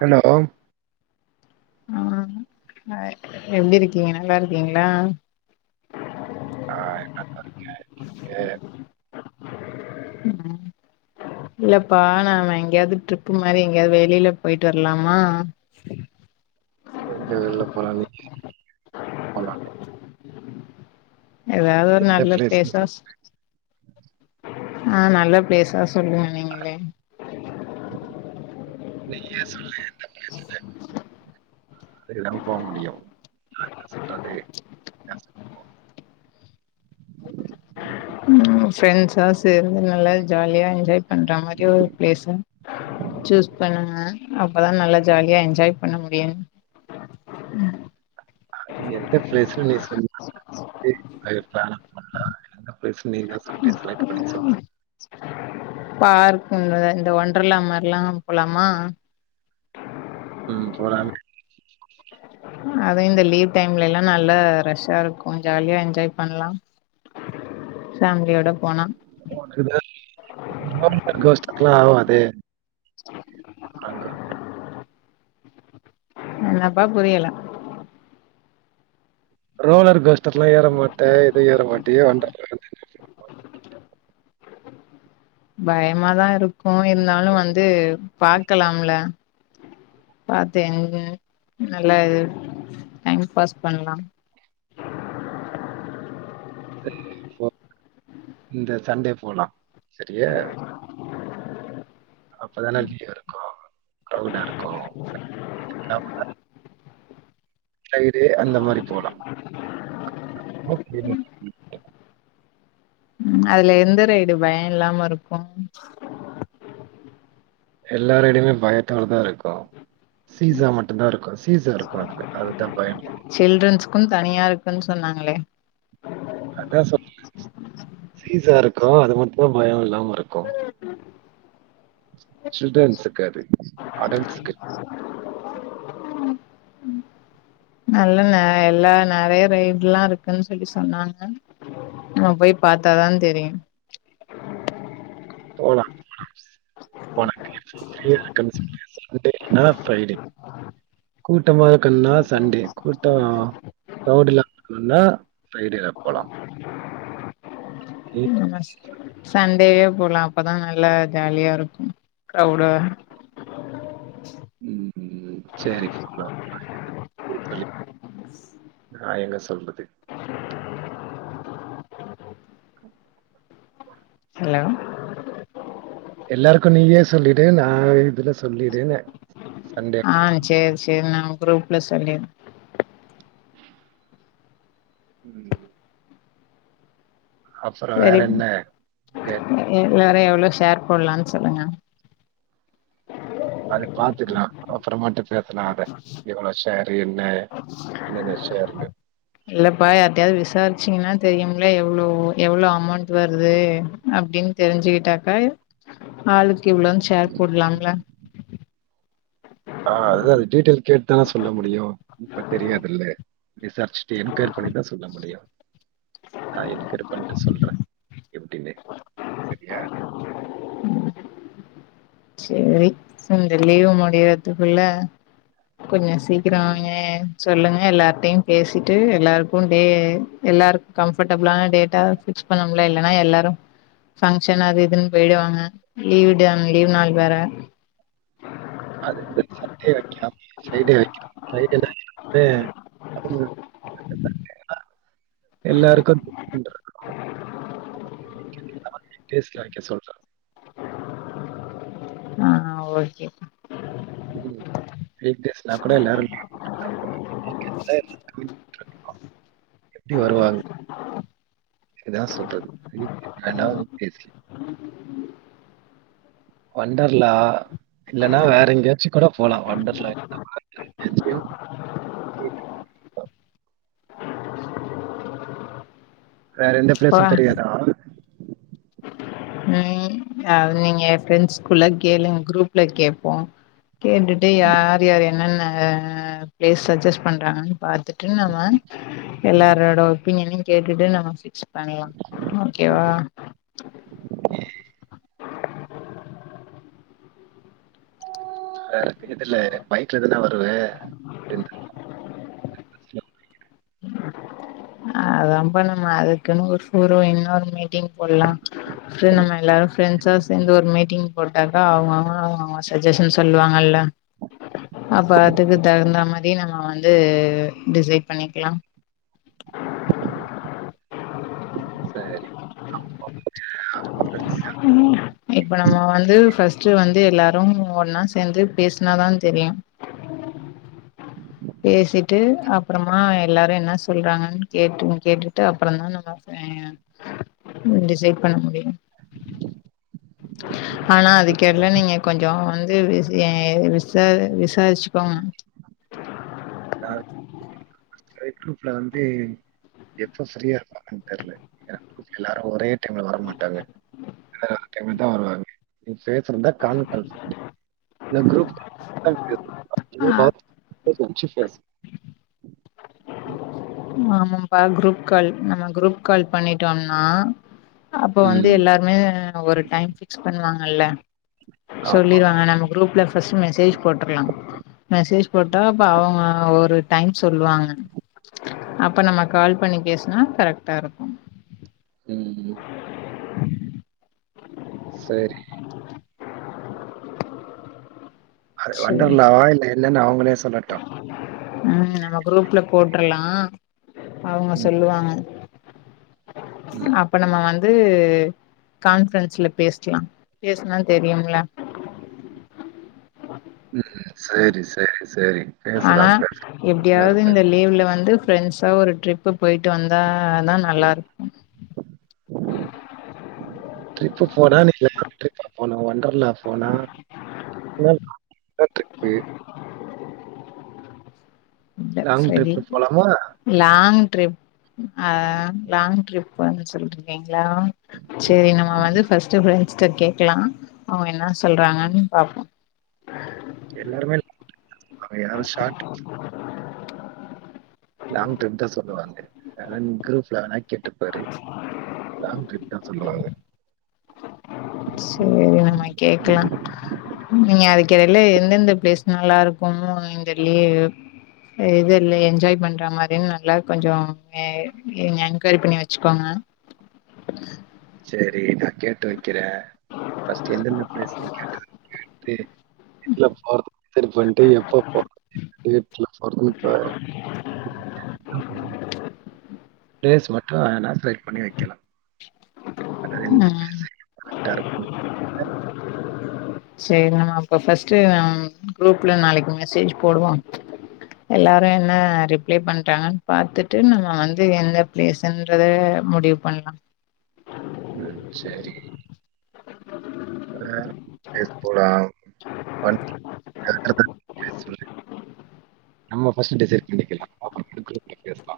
Hello ஆ நல் எப்டி இருக்கீங்க நல்லா இருக்கீங்ளா ஆ என்னதா இருக்க எங் இருக்க இல்லப்பா நாம எங்கேயாது ட்ரிப்பு மாரி எங்கேயாது வெளில போயிட்டு வரலாமா எங்க வெளில போல நீ போலானு ஏதாது ஒரு நல்ல பிளேஸ்ன்னு சொல்லு. பிளேசாஸ் ஆ நல்ல பிளேசாஸ் சொல்லுங்க நீங்களே நீயே சொல்லு எந்த பிலேசுனு எல்லா போ முடியூ நா என்ன சொல்றது [unintelligible] ம் ஃப்ரெண்ட்ஸா சேர்ந்து நல்லா ஜாலியா என்ஜாய் பண்ற மாரி ஒரு பிளேஸ்ஸு சூஸ் பண்ணுங்க அப்பதா நல்லா ஜாலியா என்ஜாய் பண்ண முடியு ம் அது எந்த ப்ளேஸ்னு நீ சொல்லூ [unintelligible] [unintelligible] எந்த பிளேஸ்னு நீ தா [inaudible] செலக்ட் பண்ணி சொல்லு பார்க் உம் த இந்த ஒன்டர்ல்லா மார்லாம் போலாமா ம் போலாமே அதூ இந்த லீவ் டைம்லெல்லா நல்லா ரஷ்ஷா இருக்கூ ஜாலியா என்ஜாய் பண்லா ஃபேமிலியோட போனா [unintelligible] [unintelligible] அங்க வன்ட்டு என்னப்பா புரியல ரோலர் கோஸ்டர் எல்லா ஏற மாட்ட எதுவு ஏற மாட்டியே வொண்டர்லா [unintelligible] பயமாதா இருக்கூ இருந்தாலூ வந்து பாக்கலாம்ல பாத்து என் ஹும் நல்லா டைம் பாஸ் பண்லா [unintelligible] இந்த சண்டே போலா செரியா அப்பதானே வியு இருக்கூ கிராவுடா இருக்கூ [unintelligible] ஃபரைடே அந்த மாரி போலா உம் அதுல எந்த ரைடு பய இல்லாம இருக்கும் எல்லா ரய்டுமே பயத்தோடதா இருக்கூ ம் அதுல. அதுதான் பயம். சில்ட்ரன்ஸ்க்கூ தனியா இருக்குன் சொன்னாங்களே அதா சொன்ன [unintelligible] சீசா இருக் க்றோ அது மட்டுந்தா பயோ இல்லாம இருக்கு சில்ட்ரன்ஸ் க்கு அது அடல்ஸ்க்கு ம் நல்ல நா எல்லா நெறையா ரைட்லா இருக்குன் சொல்லி சொன்னாங்க நம் போய் பாத்தாதா தெரியு போலா போலா சன்டே இல்லனா ஃபிரைடே கூட்டமா இருக்குன்னா சண்டே கூட்ட க்ரவ்டில்லாம இருக்கணுன்னா ஃபிரைடேல போலா ம் சண்டேயே போலா அப்பதா நல்லா ஜாலியா இருக்கு க்ரவ்டா உம் சேரி போலா நா எங்க ச சொல்றது க ஹலோ எல்லாருக்கு நீயே சொல்லிடு நா இதுல சொல்லிடுன்னு சண்டே ஆ சேர் சேர் நா குரூப்ல சொல்லிற ம் அப்புறோ வேற தெரியு என்ன இங்க இல்ல அப்ற எவ்ள ஷேர் போட்லான் சொல்லுங்க அது பாத்துக்லா அப்பற மாட்டு நேத்து நா அத எவ்ள ஷேரு என்ன என்னென்ன ஷேர்ன்னு இல்லப்பா யார்ட்டயாது விசாரிச்சிங்னா தெரியும்ல எவ்ளோ எவ்ளோ அமௌண்ட் வருது அப்டின் தெரிஞ்சுகிட்டாக்கா ஆளுக்கு இவ்வளோன் ஷேர் போட்லாம்ல ஆ அதுதா அது டீட்டெயில் கேட்டுதான சொல்ல முடியு இப்ப தெரியாதுல்ல விசாரிச்சுட்டு என்கொய்ர் பண்ணிதா சொல்ல முடியு நா என்கொய்ரி பண்ட்டு சொல்றே எப்டின்னு செரியா சேரி இந்த லீவு முடியறதுக்குள்ள கொஞ்ச ம் சீக்கிரமே சொல்லுங்க எல்லார்ட்டயு பேசிட்டு எல்லாருக்கு டே எல்லாருக்கு கம்ஃபர்டபுளான டேட்டா ஃபிக்ஸ் பண்ணம்ல இல்லனா எல்லாரு ஃபங்க்ஷன் அது இதுன் போயிடுவாங்க லீவ் டே அ லீவ் நாள் வேற அதுக்குதா சன்டே ஃப்ரைடே ஃப்ரைடேல வந்து [unintelligible] எல்லாருக்கு ப்ளேஸ்ல வெக்க சொல்ற ஆ ஓகே வீக் டேஸ்னா கூட எல்லாரு லீவ் போட்டுக்குவாங்க வீக் என்ட்ல [inaudible] எப்டி வருவாங்க அதுக்குதா சொல்றது லீவ் டேஸ் வேனா வீக் டேஸ்ல வொண்டர்லா இல்லன்னா வேற எங்கயாச்சு கூட போலா ஒண்டர்லா இல்லனா வேற எங்கயாச்சியு வேற எந்த பிளேஸு தெரியாதா உம் அது நீங்க ஃபிரண்ட்ஸ் குள்ள கேளுங்க குரூப்ல கேட்போ கேட்டுட்டு ம். யார் யார் எ என்னென்ன பிளேஸ் சட்ஜஸ்ட் பண்றாங்கன்னு பாத்துட்டு நம்ம எல்லாரோட ஒப்பினியன்னையு கேட்டுட்டு நம்ம ஃபிக்ஸ் பண்ணலா ஓகேவா ஆ [unintelligible] துல்ல பைக்ல தா நா வர் ருவே [unintelligible] [unintelligible] அதாம்பா நம்ம அதுக்குன்னு ஒரு [unintelligible] இன்னொரு மீட்டிங் போடலா சோ நம்ம எல்லாரு ஃபிரண்ட்ஸா சேர்ந்து ஒரு மீட்டிங் போட்டா தா அவுங்கவுங்க அவுங்கவுங்க சஜஷன் சொல்லுவாங்கல்ல அப்ப அதுக்கு தகுந்த மாரி நம்ம வந்து டிசைட் பண்ணிக்லா சரி இப்ப நம்ம வந்து ஃபர்ஸ்ட் டு வந்து எல்லாரும் ஒன்னா சேர்ந்து பேசுனா தா தெரியு பேசிட்டு அப்புறமா எல்லாரு என்ன சொல்றாங்கன் கேட்டு கேட்டுட்டு அப்புறோ தா நம்ம ஏ டிசைட் பண்ண முடியு ஆனா அதுக்கெல்லா நீங்க கொஞ்சோ [unintelligible] விசிய விசாரி விசாரிச்சுக்கோங்க தார் ட்ரை குரூப்ல வந்து எப்போ ஃப்ரீயா இருப்பாங்கன்னு தெர்ல குரூப் எல்லாரு ஒரே டைம்ல வரமாட்டாங்க டைம் இருந்தா வருவாங்க [unintelligible] [inaudible] [inaudible] ஆ ஃபர்ஸ்ட் வஞ்சி ஃபர்ஸ்ட் ஆமாம்பா குரூப் கால் நம்ம குரூப் கால் பண்ணிட்டோன்னா அப்போ வந்து ம். எல்லாருமே ஒரு டைம் ஃப்ரீ ஸ் பண்ணுவாங்கள ஆமா. சொல்லிடுவாங்க நம்ம குரூப்ல் ஃபர்ஸ்ட்ட மெசேஜ் போட்டுர்லா மெசேஜ் போட்டால் அப்போ அவுங்க ஒரு டைம் சொல்லுவாங்க அப்ப நம்ம கால் பண்ணி பேசினா கரெக்டா இருக்கும் உம் உம் சரி அ சேரி வண்டர்லாவா இல்ல என்னன்னு அவுங்களே சொல்லட்டு உம் நம்ம குரூப்ல போட்டர்லா அவுங்க ம், சொல்லுவாங்க ம், அப்ப நம்ம வந் து கான்ஃபரன்ஸ்ல பேஸ்லா பேஸ்னா தெரியுல்ல உம் சரி சரி சரி. ஆனா பேசலாம், பேசலாம். இன்னொரு எப்டியாவது நாள். இந்த லீவ்ல வந்து ஃப்ரெண்ட்ஸா ஒரு ட்ரிப்பு போயிட்டு வந்தாதா நல்லாருக்கு ட்ரிப்பு போனா [inaudible] போனா வண்டர்லா போனா [inaudible] [unintelligible] லாங் ட்ரிப்பு போலாமா? [unintelligible] லாங் ட்ரிப் ஆஹ லாங் ட்ரிப்ன்னு சொல்றக்கேன் லாங் சரி நம்ம வந்து ஃபர்ஸ்ட் கேட்கலா அவங்க என்ன சொல்றாங்கன்னு பாாரப்போ எல்லாருமே [unintelligible] ஷா்ட் லாங் ட்ரெப் தா சொல்லுவாங்க அ குப் வேனா கெட்டுப்பாரு லாங் ட்ரிப் தா சொல்லுவாங்க சரி நம்ம கேக்கலா நீங்க அதுக்கிடையில எந்தெந்த பிளேஸ் நல்லா இருக்கும்மந் தெர்லியே இது இல்ல என்ஜாய் பண்ற மாதி நல்லா கொஞ்சோ ஆஹ் என்கரி பண்ணி வச்சுக்கோங்க சரி நா கேட்டு வைக்கிற பஸ்ட்டு எந்தெந்த பிளேஸ்ல கேட்டு இ போறது சரி பண்ட்டு எப்ப போ [unintelligible] [unintelligible] னா ட்ரை பண்ணி வைக்கலா ம் [inaudible] [unintelligible] சரி நம்ம அப்ப ஃபர்ஸ்ட்டு குரூப்ல நாளைக்கு மெசேஜ் போடுவோம் எல்லாரு என்ன ரிப்ளை பண்றாங்கன்னு பாாரத்துட்டு நம்ம வந்து எந்த பிளேஸ்ன்றத முடிவு பண்ணலா உம் சரி [unintelligible] நம்ம ஃபர்ஸ்ட் டிசைட் பண்ணிக்கல அப்ரோ [unintelligible] குரூப்ல பேசல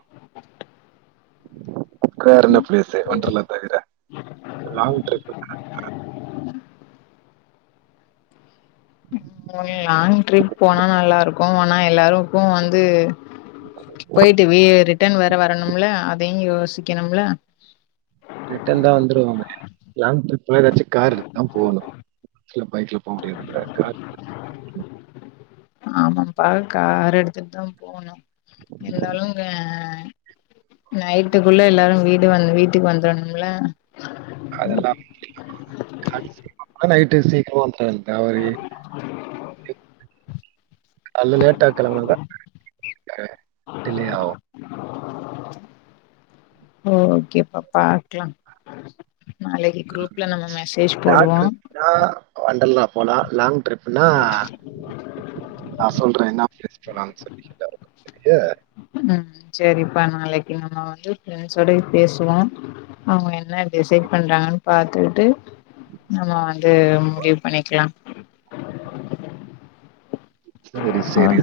வேற என்ன பிளேஸ ஒன்றர்ல தட லாங் டப் லாங் ட்ரிப் போனா நல்லா இருக் க்கு ஆனா எல்லாருக்கு வந்து போயிட்டு வ ரிட்டர்ன் வேற வரணும்ல அதையு யோசிக்கணும்ல ரிட்டன் தா வந்துருவோமே லாங் டிரிப் வெறவெச்சி கார் எடுதா போகணு [unintelligible] ஆமாப்பா கார் எடுத்துட் தா போகணு இருந்தாலும்ங்க நைட்டுக்குள்ள எல்லாரு வீடு வந்து வீட்டுக்கு வந்துருணமல அதெல்லா [unintelligible] ட்டு சீக்ரோவன்துடாங் தாவரி அல்ல லேட்டா கெளம்பனாதா ஆஹ் டிலே ஆகு ஓக்கேப்பா பாக்லா. நாளைக்கு குரூப்ல ம் நம்ம மெசேஜ் சாட் போடுவோ இருக்கா வண்டல்லா போலா லாங் ட்ரிப்னா [unintelligible] போலானு சொல்லீருக்காரு [unintelligible] ம் செர்ரிப்பா நாளைக்கு நம்ம வந்து பிரெண்ட்ஸோடயு பேசுவோ. அவங்க என்ன டிசைட் பண்றாங்கன்னு பாத்துபுட்டு நம்ம வந்து முடிவு பண்ணிக்லா செரி செரித் செரி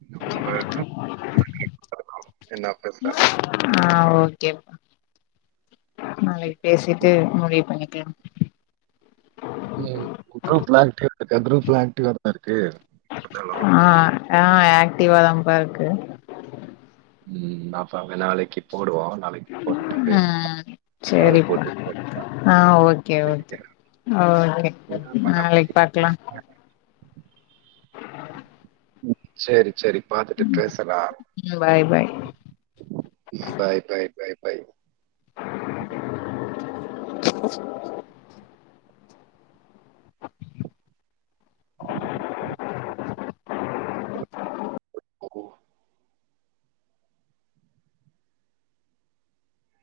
[unintelligible] என்ன பேசுறாக ஆ ஓகேப்பா நாளைக் பேசிட்டு முடிவு பண்ணிக்லா. உம் குரூப்ல அட்டீவ் இருக்கு. குரூப்ல ஆக்டிவா இருப்பாரு. ஆஹ் ஆஹ் ஆக்டிவாதான்ப்பா இருக்கு. ம் பாப்பாங்க நாளைக்கு போடுவோ. ஆஹ் கால் செர்ரிப்பா. போட்டு பேசலாம். ஆஹ் ஓகே சரி ஓகே ஓகே என்ன பண்ண நாளைக் மாதிரி? பாக்லா. சேர்ரி சேர்ரி பாத்துட்டு பேசலா ம் bye bye bye bye by